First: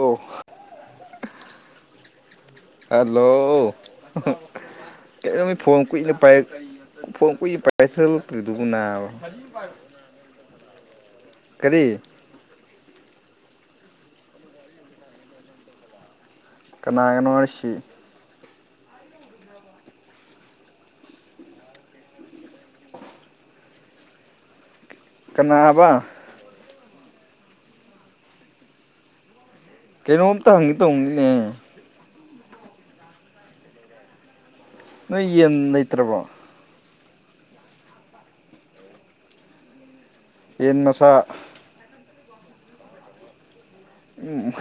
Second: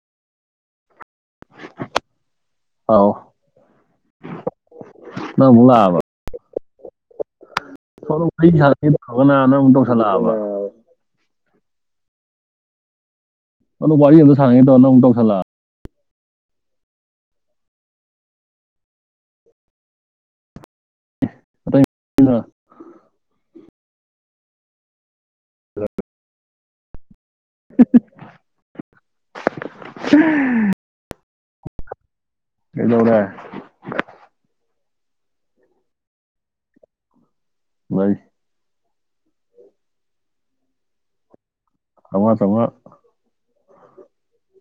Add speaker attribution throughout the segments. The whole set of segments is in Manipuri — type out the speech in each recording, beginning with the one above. Speaker 1: ꯑꯣ
Speaker 2: [inaudible] ꯑꯧ
Speaker 1: ꯍꯜꯂꯣꯃꯤ
Speaker 2: ꯅꯪ ꯑꯃꯨꯛ
Speaker 1: ꯐꯣꯟꯣꯟ ꯀꯅ ꯄꯥꯏ ꯐ ꯀꯏ
Speaker 2: ꯍꯂꯣ ꯐꯒꯅꯅ ꯇꯧꯁꯂꯕ
Speaker 1: ꯀꯔꯤ
Speaker 2: ꯑꯗꯨ ꯋꯥꯔꯤ ꯋꯥꯔꯤꯗ ꯁꯥꯡꯉꯦ ꯇꯅ ꯑꯃꯨ ꯇꯧꯁꯜꯂ
Speaker 1: ꯀꯅꯥꯒꯅꯣꯋꯥꯁꯤ
Speaker 2: [inaudible]
Speaker 1: ꯀꯅꯥꯕ
Speaker 2: [inaudible]
Speaker 1: ꯀꯩꯅꯣꯝꯇ ꯍꯪꯉꯤ ꯇꯣꯡꯅꯤꯅꯦ
Speaker 2: ꯏꯗꯧꯔ
Speaker 1: ꯅꯣꯏ ꯌꯦꯟ ꯂꯩꯇ꯭ꯔꯕꯣ
Speaker 2: [inaudible]
Speaker 1: ꯌꯦꯟ ꯃꯁꯥ
Speaker 2: ꯑꯋꯥ ꯇꯃ
Speaker 1: ꯎꯝ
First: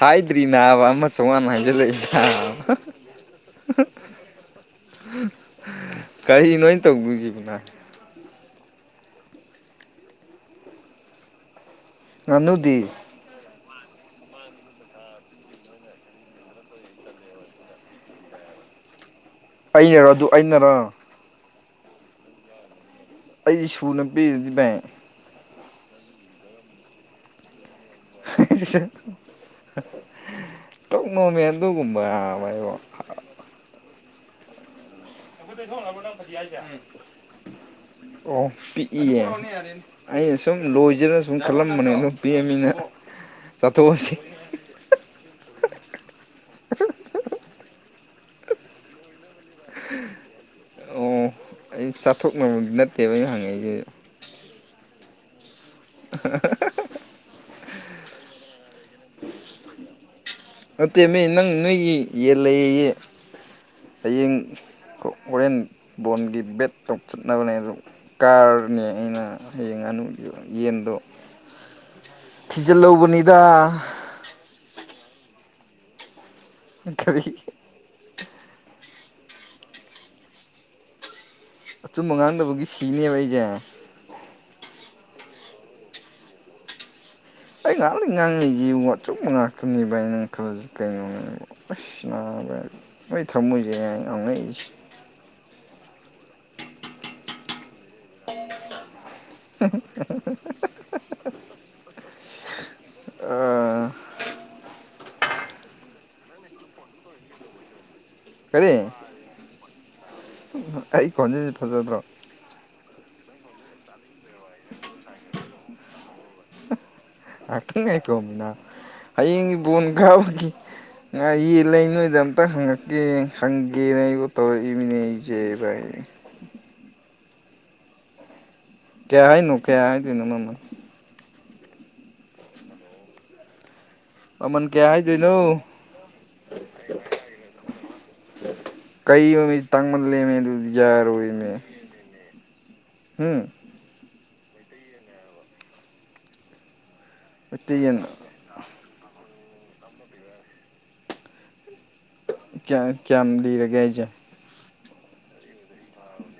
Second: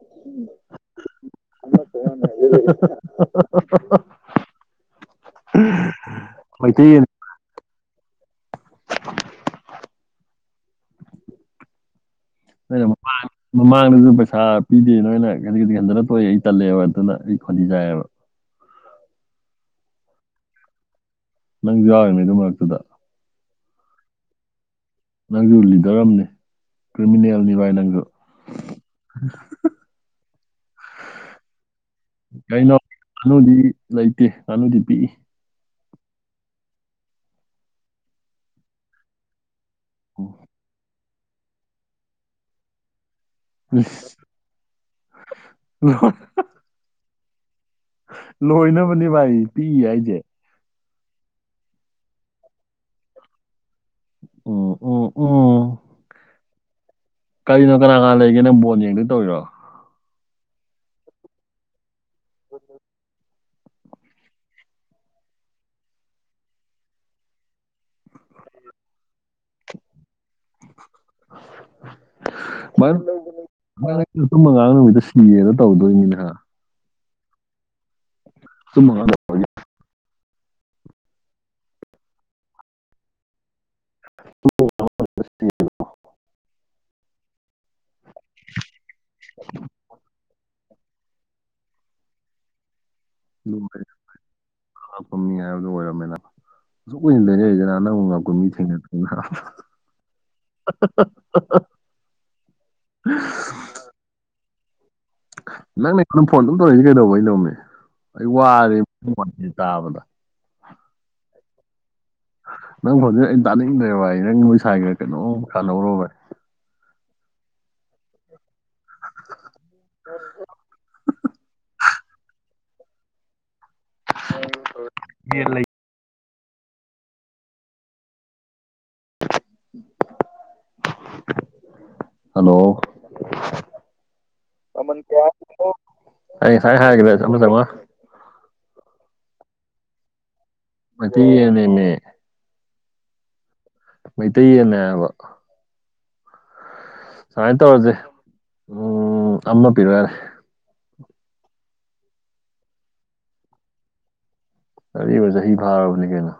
Speaker 1: ꯍꯥꯏꯗ꯭ꯔꯤꯅꯦꯕ ꯑꯃꯁ ꯆ
Speaker 2: [inaudible]
Speaker 1: ꯎ ꯀꯔꯤ ꯅꯣꯏ
Speaker 2: ꯃꯩꯇꯩ
Speaker 1: ꯇꯧꯕꯤꯈꯤꯕꯅ ꯉꯅꯨꯗꯤ
Speaker 2: ꯅꯣꯏꯅ ꯃꯃꯥꯡꯗꯁꯨ ꯄꯩꯁꯥ ꯄꯤꯗꯦ ꯅꯣꯏꯅ ꯈꯗꯤꯒꯗꯤ ꯈꯟꯊꯅ ꯇꯣꯛꯑꯦ ꯑꯩ ꯇꯜꯂꯦꯕ ꯑꯗꯨꯅ ꯑꯩ ꯈꯣꯟꯊꯖꯥꯏꯑꯕ
Speaker 1: ꯑꯩꯅꯔ ꯑꯗꯨ ꯑꯩꯅꯔ
Speaker 2: ꯅꯪꯁꯨ ꯌꯥꯎꯔꯤꯅꯦ ꯑꯗꯨ ꯃꯔꯛꯇꯨꯗ
Speaker 1: ꯑꯩꯁꯤ ꯁꯨꯅ ꯄꯤꯔꯤꯗꯤ ꯕꯦꯡ
Speaker 2: ꯅꯪꯁꯨ ꯂꯤꯗꯔ ꯑꯃꯅꯤ ꯀ꯭ꯔꯤꯃꯤꯅꯦꯜꯅꯤꯚꯥꯏ ꯅꯪ
Speaker 1: ꯇꯣꯛꯅꯣꯝꯃꯦ ꯑꯗꯨꯒꯨꯝꯕ ꯃ
Speaker 2: ꯀꯩꯅꯣ ꯉꯥꯅꯨꯗꯤ ꯂꯩꯇꯦ ꯅꯂꯨꯗꯤ ꯄꯤꯛꯏ
Speaker 1: ꯑꯣ ꯑ ꯁꯨꯝ ꯂꯣꯖ ꯁꯨꯝ ꯈꯜꯂꯝꯕꯅꯦ ꯑꯗꯨꯝ ꯄꯤꯑꯃꯤꯅ
Speaker 2: ꯎ ꯂꯣꯏꯅꯕꯅꯦ ꯚꯥꯏ ꯄꯤꯛꯌꯦ ꯑꯩꯁꯦ
Speaker 1: ꯑꯣ ꯑꯩ ꯆꯥꯊꯣꯛꯅꯕꯗꯤ ꯅꯠꯇꯦꯕ ꯑꯩꯅ ꯍꯪꯉꯛꯏꯁꯦ
Speaker 2: ꯑꯣ ꯑꯣ ꯑꯣ
Speaker 1: [unintelligible]
Speaker 2: ꯀꯔꯤꯅꯣ ꯀꯅꯥ ꯀꯅꯥ ꯂꯩꯒꯦ ꯅꯪ ꯕꯣꯟ ꯌꯦꯡꯗꯣꯏ ꯇꯧꯔꯤꯔꯣ
Speaker 1: ꯑꯠꯇꯦ ꯃꯤ ꯅꯪ ꯅꯣꯏꯒꯤ ꯌꯦ ꯂꯩꯦ ꯍꯌꯦꯡ ꯍꯣꯔꯦꯟ ꯕꯣꯟꯒꯤ ꯕꯦꯠꯇ ꯇ ꯆꯠꯅꯕꯅꯦ ꯑꯗꯨ ꯀꯥꯔꯅꯦ ꯑꯩꯅ ꯍꯌꯦꯡ ꯉꯅꯨ ꯌꯦꯟꯗꯣ
Speaker 2: ꯃꯥꯅ
Speaker 1: ꯊꯤꯖꯤꯜꯍꯧꯕꯅꯤꯗ
Speaker 2: ꯏꯤꯗ ꯇꯧꯗꯣꯏꯅꯤꯅ
Speaker 1: ꯀꯔꯤ
Speaker 2: [unintelligible]
Speaker 1: ꯑꯆꯨꯝꯕ ꯉꯥꯡꯗꯕꯒꯤ ꯐꯤꯅꯦꯕ ꯑꯩꯁꯦ
Speaker 2: [unintelligible]
Speaker 1: ꯑꯩ ꯉꯥꯏꯍꯥꯛ ꯂꯩ ꯉꯥꯡꯉꯛ ꯏꯖꯤ ꯋꯥ ꯆꯨꯝ ꯉꯥꯛꯇꯅꯤ ꯕꯥꯏ ꯅꯪ ꯈꯂꯖ ꯀꯩ ꯑꯣꯁꯅꯕ ꯑꯩꯏ ꯊꯝꯃꯣꯏꯁꯦ
Speaker 2: ꯉꯥꯛꯄꯝꯃꯤ
Speaker 1: ꯌꯥꯝ ꯉꯛꯏꯁ‌ꯦ
Speaker 2: [unintelligible] ꯑꯁꯨꯛ ꯀꯨꯏꯅ ꯂꯩꯔꯛ ꯏꯁꯤ ꯅꯪꯕꯨ ꯉꯥꯛꯄ ꯃꯤ ꯊꯦꯡꯅꯗ꯭ꯔꯤ ꯅꯪꯅꯦ ꯑꯩꯉꯣꯟ ꯐꯣꯟ ꯑꯗꯨꯝ ꯇꯧꯔꯤꯛꯏꯁꯦ ꯀꯩꯗꯧꯕꯩꯅ‌ꯣꯃ‌ꯦ ꯑꯩ
Speaker 1: ꯀꯔꯤ
Speaker 2: ꯋꯥꯔꯦ‌ [unintelligible] ꯇꯥꯕꯗ
Speaker 1: ꯑꯩ ꯈꯣꯟꯖꯦꯜꯁꯦ ꯐꯖꯗ꯭ꯔꯣ
Speaker 2: ꯍꯧꯖꯤꯛ ꯑꯩꯅ ꯇꯥꯅꯤꯡ ꯗ꯭ꯔ‌ꯦ ꯑꯩ ꯅꯪ ꯅ‌ꯣꯏ ꯁꯥꯏꯒ ꯀꯩꯅꯣꯝ ꯁꯅꯧꯔ‌ꯦ ꯚꯥꯏ
Speaker 1: ꯉꯥꯛꯇꯪ ꯉꯥꯏꯈ‌ꯣ ꯃꯤꯅ ꯍꯌꯦꯡꯒꯤ ꯕꯣꯟ ꯀꯥꯎꯕꯈꯤ ꯉꯥ ꯌꯦ ꯂꯩ ꯅꯣꯏꯗ ꯑꯝꯇ ꯍꯪꯉꯛꯀ ꯒꯤ ꯍꯪ ꯒꯤꯅ ꯀꯠꯇ ꯏ ꯃꯤꯅꯦꯗꯥꯏ ꯊꯀꯦꯍ ꯍꯥꯏ ꯅꯣꯡꯈꯩꯍ ꯍꯥꯏ ꯆꯩꯅꯣ ꯃ
Speaker 2: ꯍꯜꯂꯣ
Speaker 1: ꯃꯃꯜ ꯀꯌꯥ ꯍꯥꯏꯗꯣꯏꯅꯣ
Speaker 2: ꯑꯩ ꯉꯥꯏ ꯍꯥꯏꯒꯗꯃ
Speaker 1: ꯀꯩ ꯑꯣꯏ ꯃꯤ ꯇꯪꯕꯗ ꯂꯩꯦꯝꯃꯦ ꯑꯗꯨ
Speaker 2: ꯃꯊꯅꯅꯦ
Speaker 1: ꯎꯝ
Speaker 2: ꯃꯩꯇꯩꯅꯦꯕ ꯁꯨꯃꯥꯏꯅ
Speaker 1: ꯃꯩꯇꯩ
Speaker 2: ꯇꯧꯔꯁꯦ
Speaker 1: ꯌꯦꯟ
Speaker 2: ꯎꯝ ꯑꯃ ꯄꯤꯔꯣ ꯌꯥꯔꯦ
Speaker 1: ꯀꯌꯥ ꯀꯌꯥꯝ ꯂꯤꯔꯒꯦ ꯑꯩꯁꯦ
Speaker 2: ꯑꯔꯤꯕ ꯆꯍꯤ ꯐꯥꯔꯕꯅꯤ ꯀꯩꯅ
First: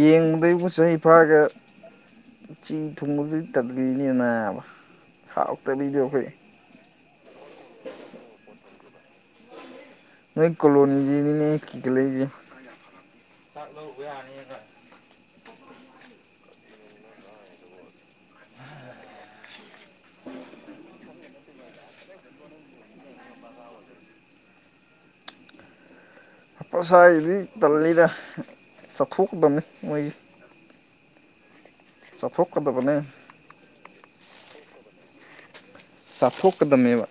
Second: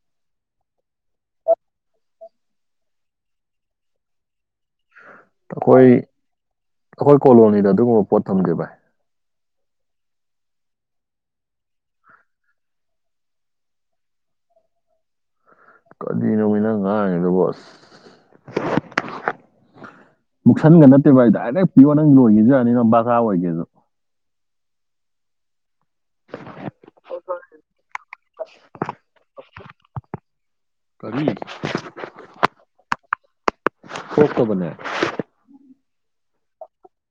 Speaker 1: ꯌꯦꯡꯕꯗꯩꯕꯨ ꯆꯍꯤ ꯐꯥꯒ ꯆꯤ ꯊꯨꯡꯕꯗꯨ ꯇꯠꯂꯤꯅꯦ ꯅꯥꯕ
Speaker 2: ꯑꯩꯈꯣꯏ
Speaker 1: ꯍꯥꯎꯛꯇꯕꯤꯗꯤꯈꯩ
Speaker 2: ꯑꯩꯈꯣꯏ ꯀꯣꯂꯣꯅꯤꯗ ꯑꯗꯨꯒꯨꯝꯕ ꯄꯣꯠ ꯊꯝꯒꯦ ꯚꯥꯏ
Speaker 1: ꯅ ꯀꯂꯣꯅꯤꯒꯤꯅꯤꯅꯦ ꯏꯒꯂ
Speaker 2: ꯀꯔꯤꯅꯣꯃꯤꯠꯅꯪ ꯉꯥꯡꯉꯦꯗꯕꯣꯁ ꯃꯨꯛꯁꯟꯒ ꯅꯠꯇꯦꯕꯚ ꯑꯩ ꯗꯥꯏꯔꯦꯛ ꯄꯤꯌꯣ ꯅꯪ ꯂꯣꯏꯈꯤꯁꯤ ꯌꯥꯅꯤꯅ ꯕꯥꯀꯥ ꯑꯣꯏꯒꯦꯁꯨ
Speaker 1: ꯄ꯭ꯔꯁꯗꯤ ꯇꯜꯅꯤꯗ ꯆꯠꯊꯣꯛꯀꯗꯕꯅꯤ ꯃꯣꯏꯒꯤ
Speaker 2: ꯀꯔꯤ
Speaker 1: ꯆꯐꯣꯛ ꯀꯗꯕꯅꯤ
Speaker 2: ꯊꯣꯛꯇꯕꯅꯦ
Speaker 1: ꯆꯥꯊꯣꯛꯀꯗꯝꯅꯦꯕ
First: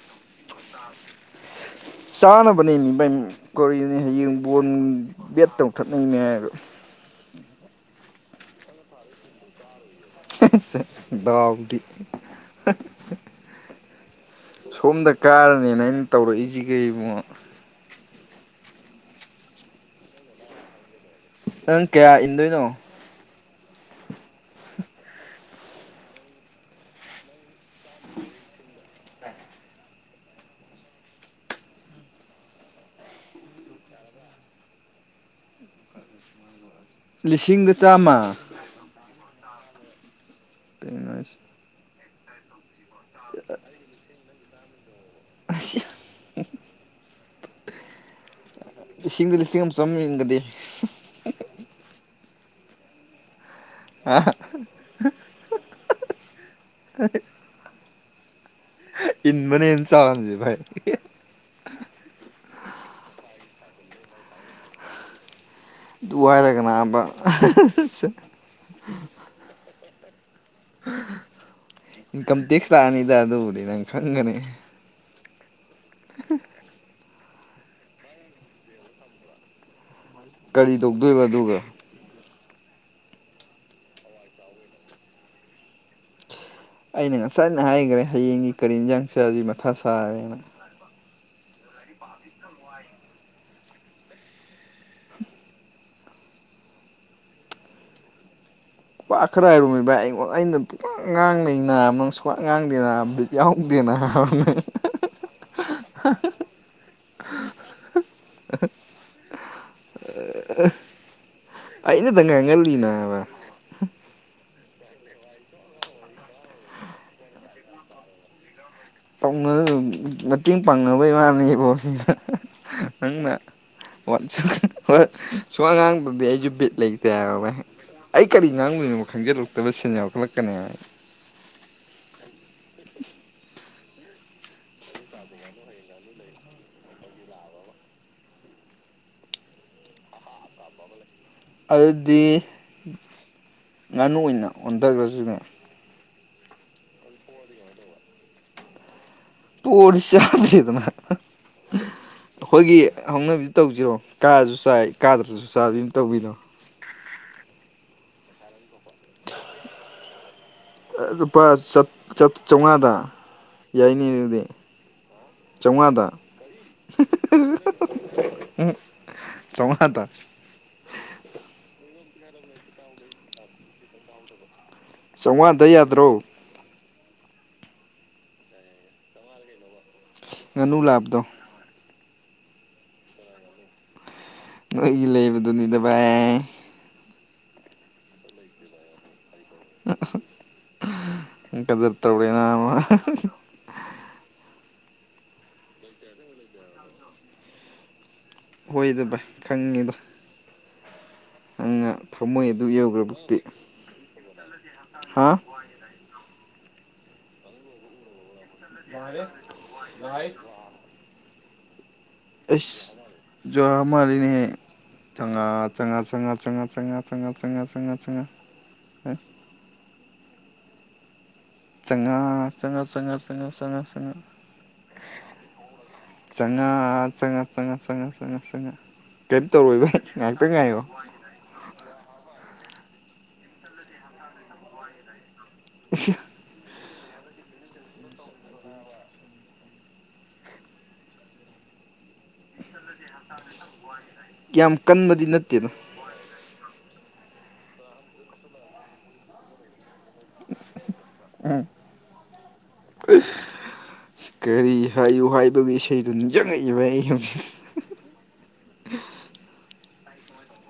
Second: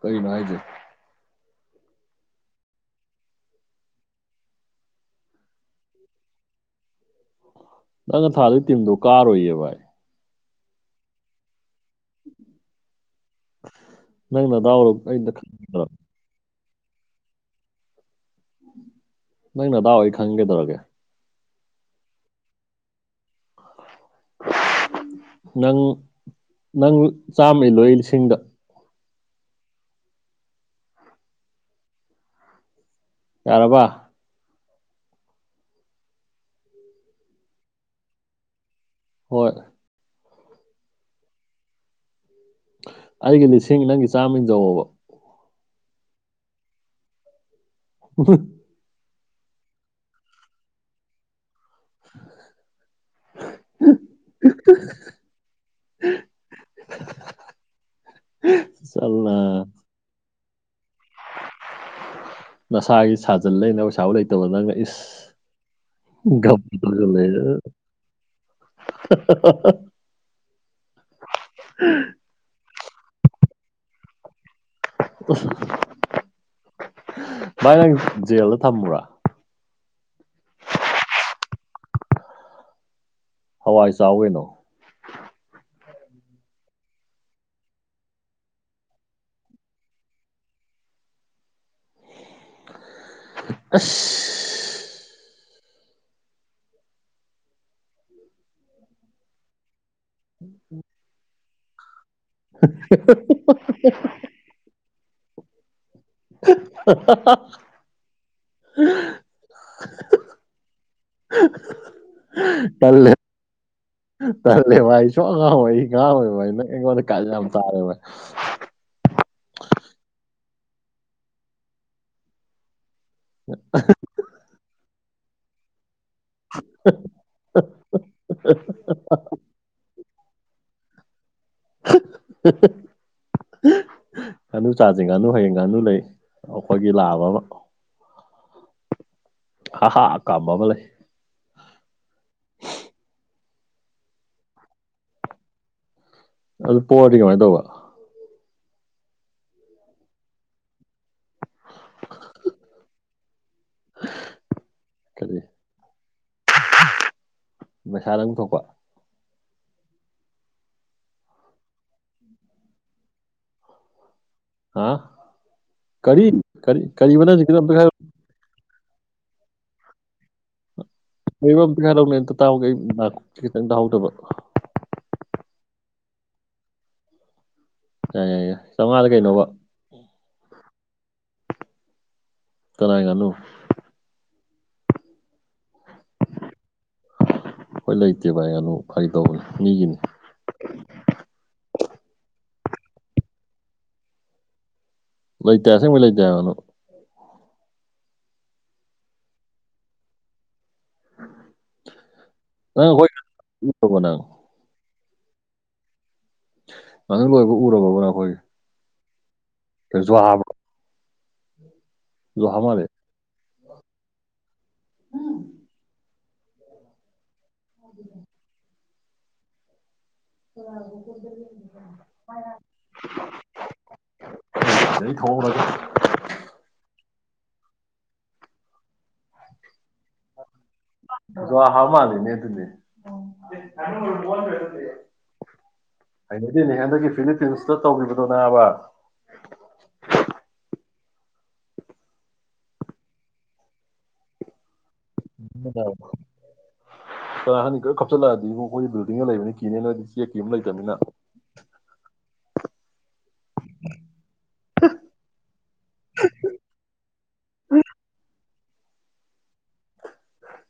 Speaker 2: ꯀꯔꯤ ꯅꯥ ꯍꯥꯏꯗ
Speaker 1: ꯆꯥꯅꯕꯅꯦ ꯃꯤꯃ ꯀꯧꯔꯤꯅꯤ ꯍꯌꯦꯡ ꯕꯣꯜ ꯕꯦꯠ ꯇꯧꯊꯛꯅꯅꯦ ꯍꯥꯏꯕ
Speaker 2: ꯅꯪꯅ ꯊꯥꯗꯩ ꯇꯤꯟꯝꯗꯣ ꯀꯥꯔꯣꯏꯌꯦ ꯚꯥꯏ
Speaker 1: ꯗꯤ
Speaker 2: ꯅꯪ ꯅꯗꯥꯎꯗꯣ
Speaker 1: ꯁꯣꯝꯗ
Speaker 2: ꯑꯩꯅ
Speaker 1: ꯀꯥꯔꯅꯦꯅ
Speaker 2: ꯈꯪꯒꯗꯧꯔꯒꯦ
Speaker 1: ꯑꯩꯅ ꯇꯧꯔꯛꯏꯁꯤ ꯀꯕꯨ
Speaker 2: ꯅꯪꯅꯗꯥ ꯍꯣꯏ ꯈꯪꯒꯦ ꯇꯧꯔꯒꯦ
Speaker 1: ꯅꯪ ꯀꯌꯥ ꯏꯟꯗꯣꯏꯅꯣ
Speaker 2: ꯅꯪ ꯅꯪ ꯆꯥꯝꯃ ꯏ ꯂꯣꯏ ꯑꯩ ꯂꯤꯁꯤꯡꯗ ꯌꯥꯔꯕꯥ
Speaker 1: ꯂꯤꯁꯤꯡꯒ ꯆꯥꯝꯃ
Speaker 2: ꯍꯣꯏ
Speaker 1: ꯄꯉ
Speaker 2: ꯑꯩꯒꯤ ꯂꯤꯁꯤꯡ ꯅꯪꯒꯤ ꯆꯥꯝꯃ ꯗꯕ
Speaker 1: ꯑ
Speaker 2: ꯎꯣꯏ
Speaker 1: ꯏꯁꯤꯡꯗ ꯂꯤꯁꯤꯡ ꯑꯃ ꯆꯝꯕꯤꯒꯗꯤ ꯑꯥ ꯏꯟꯃꯅꯦꯟ
Speaker 2: ꯆꯠꯂꯣꯅ
Speaker 1: ꯆꯖꯥꯏ ꯑꯣ
Speaker 2: ꯅꯁꯥꯒꯤ ꯁꯥꯖꯜ ꯂꯩꯅ ꯄꯩꯁꯥꯕꯨ ꯂꯩꯇꯕꯗ ꯅꯪꯅ ꯏꯁ ꯒꯞ
Speaker 1: ꯋꯥꯥꯏꯔꯒ ꯑꯕ
Speaker 2: ꯇꯧꯁꯜꯂꯦ
Speaker 1: ꯏꯟꯀꯝ ꯇꯦꯛꯁ ꯇꯥꯅꯤꯗ ꯑꯗꯨ ꯎꯗꯤ ꯅꯪ ꯈꯪꯒꯅꯤ
Speaker 2: ꯀꯁ
Speaker 1: [unintelligible]
Speaker 2: ꯥꯏ ꯅꯪ ꯖꯦꯜꯗ ꯊꯝꯃ꯭ꯔꯥ
Speaker 1: ꯀꯔꯤ ꯇꯧꯗꯣꯏꯕ ꯑꯗꯨꯒ
Speaker 2: ꯍꯋꯥꯏ ꯆꯥꯎꯋꯅꯣ
Speaker 1: ꯑꯩꯅ ꯉꯁꯥꯏ ꯑꯅ ꯍꯥꯏꯈ꯭ꯔꯦ ꯍꯌꯦꯡꯒꯤ ꯀꯔꯤ ꯌꯦꯟꯁꯥꯡ ꯆꯁꯤ ꯃꯊꯥ ꯁꯥꯔꯦꯅ
Speaker 2: ꯑꯁ
Speaker 1: ꯑꯈꯔꯔꯨꯃꯤꯕ ꯑꯩꯅ ꯄꯨ ꯉꯥꯡꯅ ꯃ ꯀ꯭ꯋꯥꯛ ꯉꯥꯡꯗꯦꯅ ꯕꯤꯠ ꯌꯥꯎꯍꯧꯗꯦꯅ ꯍꯥꯏꯕꯅꯦ [inaudible] [unintelligible]
Speaker 2: ꯑ ꯍ
Speaker 1: ꯑꯩꯅꯇ ꯉꯥꯡꯍꯜꯂꯤ
Speaker 2: [inaudible] ꯇꯂ
Speaker 1: ꯅꯥꯕ
Speaker 2: ꯇꯜꯂꯦꯕꯚ ꯑꯩ ꯁ ꯑꯉꯥꯡ ꯑꯣꯏ ꯑꯩ ꯉꯥꯡꯦꯕ ꯚꯥꯏ ꯅꯪ ꯑꯩꯉꯣꯟꯗ ꯀꯥꯏꯂ ꯌꯥꯝ ꯇꯥꯔꯦꯕꯚ
Speaker 1: ꯃꯇꯦꯡ ꯄꯥꯡꯅꯕ ꯏꯃꯅꯦꯕꯣꯅ ꯅꯪꯅ ꯋꯥꯠꯁꯨ ꯁꯨꯃꯉꯥꯡ ꯑꯗꯨꯗꯤ ꯑꯩꯁꯨ ꯕꯤꯠ ꯂꯩꯇꯦ ꯑꯩ ꯀꯔꯤ ꯉꯥꯡꯗꯣꯏꯅꯣ ꯈꯪꯖꯤꯜꯂꯛꯇꯕ ꯁꯦꯟꯖꯈꯠꯂꯛꯇ ꯀ
Speaker 2: ꯉꯥꯅꯨ ꯆꯥꯖ ꯉꯥꯅꯨ ꯍꯌꯦꯡ ꯉꯥꯅꯨ ꯂꯩ ꯑꯩꯈꯣꯏꯒꯤ ꯂꯥꯛꯑꯕ ꯑꯃ ꯑ ꯍꯥꯥ ꯀꯥꯕꯥꯕꯂꯦ
Speaker 1: ꯑꯗꯨꯗꯤ ꯉꯥꯅꯨ ꯑꯣꯏꯅ ꯑꯣꯟꯊꯈ꯭ꯔꯁꯨꯅꯦ
Speaker 2: ꯑꯗꯨ ꯄꯑꯗꯤ ꯀꯃꯥꯏꯅ ꯇꯧꯕ
Speaker 1: ꯇꯣꯠ ꯆꯗꯗꯅ ꯑꯩꯈꯣꯏꯒꯤ ꯍꯧꯅꯕꯤꯗꯤ ꯇꯧꯁꯤꯔꯣ ꯀꯥꯔꯁꯨ ꯆꯥꯏ
Speaker 2: ꯀꯔꯤ
Speaker 1: ꯀꯥꯗ꯭ꯔꯁꯨ ꯆꯥꯕ ꯑꯗꯨꯝ ꯇꯧꯕꯤꯅꯣ
Speaker 2: ꯃꯩꯁꯥꯗꯪ ꯊꯣꯛꯄ
Speaker 1: ꯂꯨꯄꯥ ꯆꯥꯝꯃꯉꯥꯗ ꯌꯥꯏꯅꯤ ꯑꯗꯨꯗꯤ
Speaker 2: ꯑꯥ
Speaker 1: ꯆꯥꯝꯃꯉꯥꯗ
Speaker 2: ꯀꯔꯤ ꯀꯔꯤ ꯀꯔꯤꯔ
Speaker 1: ꯆꯃꯥꯇ
Speaker 2: ꯂꯩꯕ ꯑꯝꯇ ꯈ ꯂꯧꯅ ꯑꯝꯇ ꯇꯥꯎꯍꯒꯦ ꯑꯩ ꯈꯤꯇꯪ ꯇꯥꯍꯧꯗꯕ
Speaker 1: ꯆꯥꯃꯉꯥꯗ ꯌꯥꯗ꯭ꯔꯣ
Speaker 2: ꯌꯥꯏ ꯌꯥꯏ ꯌꯥꯏ ꯆꯥꯝꯃꯉꯥꯗ ꯀꯩꯅꯣꯕ
Speaker 1: ꯉꯅꯨ ꯂꯥꯕꯗꯣ
Speaker 2: ꯇꯥꯏꯦꯒꯂꯨ
Speaker 1: ꯅꯣꯏꯒꯤ ꯂꯩꯕꯗꯨꯅꯤꯗ ꯚꯥꯏ
Speaker 2: ꯍꯣꯏ ꯂꯩꯇꯦ ꯚꯥꯏ ꯑꯗꯨꯅ ꯐ
Speaker 1: ꯏ ꯀꯗꯔ ꯇꯕꯅ [unintelligible]
Speaker 2: ꯂꯣꯏ ꯇꯌꯥꯁꯦꯕꯨ ꯂꯩꯇ ꯋꯥꯅ
Speaker 1: ꯍꯣꯏꯗ ꯚꯥꯏ ꯈꯪꯉꯤꯗꯣ ꯅꯪꯅ ꯊꯝꯃꯣꯏ ꯑꯗꯨ
Speaker 2: ꯅꯪ ꯑꯩꯈꯣꯏ
Speaker 1: ꯌꯧꯈ꯭ꯔꯕꯛꯇꯤ
Speaker 2: ꯎꯔꯕꯣ ꯅꯪ
Speaker 1: ꯍꯥ
Speaker 2: ꯅꯗꯪ ꯂꯣꯏꯕ ꯎꯔꯕꯕꯅ ꯑꯩꯈꯣꯏ
Speaker 1: ꯃꯥꯔꯣ [unintelligible]
Speaker 2: ꯖꯨꯍꯥ
Speaker 1: ꯑꯦꯅꯦ
Speaker 2: ꯃꯥꯜꯂꯦ
Speaker 1: ꯆ ꯆꯪꯒꯥ ꯆꯪ ꯆꯪꯉꯥ ꯇꯦꯡꯉꯥ ꯇꯉ ꯆꯉꯥ ꯆꯉꯥ ꯆꯉꯥ ꯑꯦ
Speaker 2: ꯍꯒ ꯀꯗ
Speaker 1: ꯆꯉ ꯆ ꯆꯉ ꯆꯪꯉ ꯆꯪꯉ
Speaker 2: ꯁꯤꯗꯩ ꯊꯣꯛꯍꯧꯔꯒ
Speaker 1: ꯆꯪꯉ ꯆꯪꯉ ꯆꯪꯉꯥ ꯀꯔꯤꯝ ꯇꯧꯔꯣꯏ ꯚ
Speaker 2: ꯍꯥꯃꯗ ꯅꯇ ꯅ ꯃ ꯄꯔꯦ ꯍꯥꯏꯗꯅꯦ ꯍꯗꯗꯒꯤ ꯐꯤꯅꯤꯄꯤꯤꯡꯁꯇ ꯇꯧꯈꯤꯕꯗꯣꯅꯦꯕ
Speaker 1: ꯌꯥꯝ ꯀꯟꯕꯗꯤ ꯅꯠꯇꯦꯅ
Speaker 2: ꯀꯔꯥ ꯍꯥꯟꯅꯤ ꯈꯔ ꯀꯞꯆꯤꯜꯂꯛꯑꯗꯤ ꯏ ꯑꯩꯈꯣꯏꯒꯤ ꯕꯤꯜꯗꯤꯡꯒ ꯂꯩꯕꯅꯤ ꯀꯤꯅꯦ ꯅꯣꯏꯗꯤ ꯆꯦꯛ ꯀꯤ ꯑꯃ ꯂꯩꯇꯕꯅꯤꯅ
Speaker 1: ꯎꯝ ꯀꯔꯤ ꯍꯥꯏꯌꯨ ꯍꯥꯏ ꯑꯗꯨꯒꯤ ꯏꯁꯩꯗꯨ ꯅꯤꯡꯁꯤꯡꯉꯛꯏꯕ ꯑꯩ ꯍꯧꯖꯤꯛ ꯎ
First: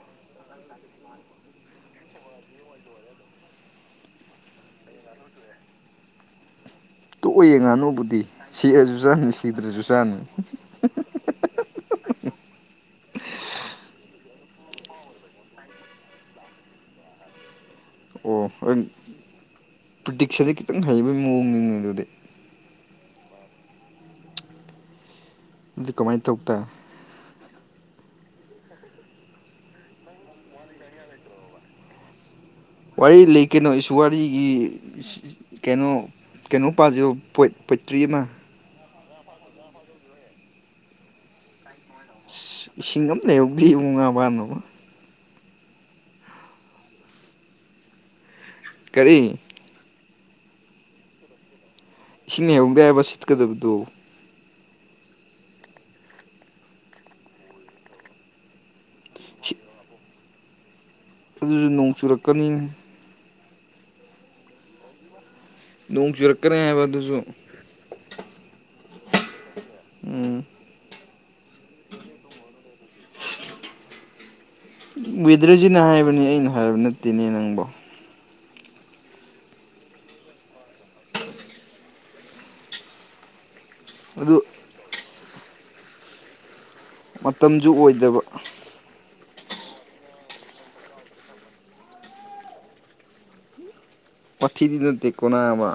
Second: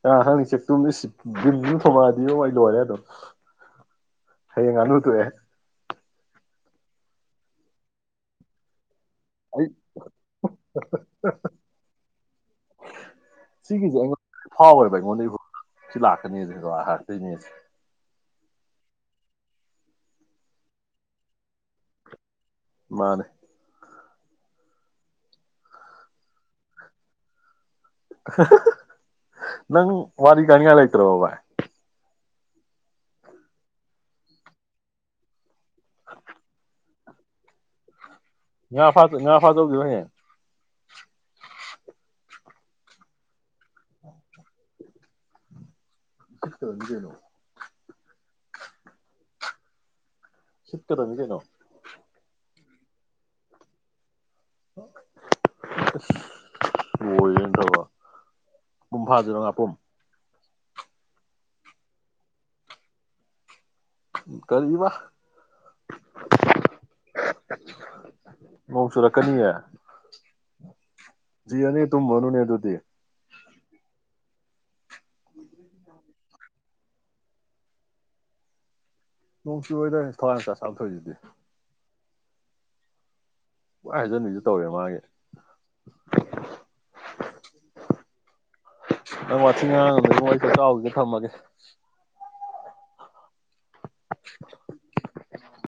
Speaker 2: ꯑ ꯍꯪꯉꯛꯆꯦ ꯇꯨꯝꯃꯤꯁꯤ ꯝꯨꯝ ꯊꯣꯃꯛꯑꯗꯤ ꯌ ꯑꯩ ꯂꯣꯏꯔꯦ ꯑꯗꯨꯝ ꯍꯌꯦꯡ ꯉꯥꯡꯗ ꯊꯣꯛꯣꯛꯑꯦ
Speaker 1: ꯇꯣꯛꯑ ꯌꯦ ꯉꯥꯅꯨꯕꯨꯗꯤ ꯁꯤꯁꯨ ꯆꯨꯁꯥꯟꯅꯤ
Speaker 2: ꯑꯩ
Speaker 1: ꯁꯤꯗ꯭ꯔꯦ ꯆꯨꯁꯥꯟꯅꯤ
Speaker 2: ꯁꯤꯒꯤꯁꯦ ꯑꯩꯉꯣꯟꯗ ꯐꯥꯎꯋꯦꯕ ꯑꯩꯉꯣꯟꯗ ꯑꯩ ꯁꯤ ꯂꯥꯛꯀꯅꯦꯔꯇꯣꯏꯅꯦꯁꯦ
Speaker 1: ꯑꯣ ꯍ ꯄ꯭ꯇꯛꯁꯗꯤ ꯈꯤꯇꯪ ꯍꯩꯕꯒꯤ ꯃꯑꯣꯡ ꯉꯦ ꯑꯗꯨꯗꯤ
Speaker 2: ꯃꯥꯅꯦ
Speaker 1: ꯑꯗꯨꯗꯤ ꯀꯃꯥꯏꯅ ꯇꯧ ꯇꯥꯏ
Speaker 2: ꯅꯪ ꯋꯥꯔꯤ ꯀꯅꯤꯉꯥꯏ ꯂꯩꯇ꯭ꯔꯕꯣ ꯕꯥꯏ
Speaker 1: ꯋꯥꯔꯤ ꯂꯩ ꯀꯩꯅꯣꯁꯨ ꯋꯥꯔꯤꯒꯤ ꯀꯩꯅꯣ ꯀꯩꯅꯣ ꯄꯥꯖꯕ ꯄꯠ ꯄꯣꯏꯇ꯭ꯔꯤ ꯑꯃ
Speaker 2: ꯉꯥꯐ ꯉꯥꯐ ꯆꯠꯂꯨꯖꯤꯔꯣ ꯍꯌꯦꯡ
Speaker 1: ꯏꯁꯤꯡ ꯑꯝ ꯂꯩꯌꯧꯗꯦ ꯏꯕꯨꯡꯉꯣ ꯉꯥꯕꯅꯕ
Speaker 2: ꯏꯁꯤꯠꯇꯣꯏꯅꯤ ꯀꯩꯅꯣ
Speaker 1: ꯀꯔꯤ
Speaker 2: ꯁꯤꯠꯀꯗꯝꯅꯤ ꯀꯩꯅꯣ
Speaker 1: ꯏꯁꯤꯡ ꯍꯩꯍꯧꯗꯦ ꯍꯥꯏꯕ ꯁꯤꯠꯀꯗꯕꯗꯣ
Speaker 2: ꯍ ꯑꯁ ꯂꯣꯏꯔꯦꯅꯦ ꯊꯕꯛ ꯄꯨꯝ ꯐꯥꯁꯤꯔꯣ ꯉꯥꯄꯨꯝ
Speaker 1: ꯑꯗꯨꯁꯨ ꯅꯣꯡ ꯆꯨꯔꯛꯀꯅꯤ
Speaker 2: ꯀꯔꯤ ꯋꯥ
Speaker 1: ꯅꯣꯡ ꯆꯨꯔꯛꯀꯅꯤ ꯍꯥꯏꯕ ꯑꯗꯨꯁꯨ
Speaker 2: ꯅꯣꯡ ꯆꯨꯔꯛꯀꯅꯤꯌꯦ
Speaker 1: ꯎꯝ
Speaker 2: ꯖꯤ ꯑꯅꯤ ꯇꯨꯝꯃꯨꯔꯅꯨꯌꯦꯗꯨꯗꯤ
Speaker 1: ꯋꯤꯗ꯭ꯔꯖꯤꯅ ꯍꯥꯏꯕꯅꯤ ꯑꯩꯅ ꯍꯥꯏꯕ ꯅꯠꯇꯦꯅꯦ ꯅꯪꯕꯣ
Speaker 2: ꯅꯣꯡ ꯆꯨꯑꯣꯏꯗ ꯊꯋꯥꯟ ꯃꯤꯆꯥꯛ ꯑꯁꯨꯛꯌꯝ ꯊꯣꯛꯏꯁꯤꯗꯤ ꯄꯨꯡꯍꯥꯏ
Speaker 1: ꯑꯗꯨ
Speaker 2: ꯍꯥꯏꯖꯟꯕꯤꯗꯣ ꯇꯧꯋꯦ ꯃꯥꯒꯤ [unintelligible]
Speaker 1: ꯃꯇꯝꯁꯨꯨ ꯑꯣꯏꯗꯕ ꯑ
Speaker 2: ꯅꯪ ꯋꯥꯊꯤ ꯉꯥꯡꯉꯅꯨ ꯏꯕꯨꯡꯉꯣ ꯑꯩ ꯆꯥꯛ ꯆꯥꯎꯒꯤꯒꯦ ꯊꯝꯃꯒꯦ
Speaker 1: ꯄꯥꯊꯤꯗꯤ ꯅꯠꯇꯦꯀꯣ ꯅꯕꯥ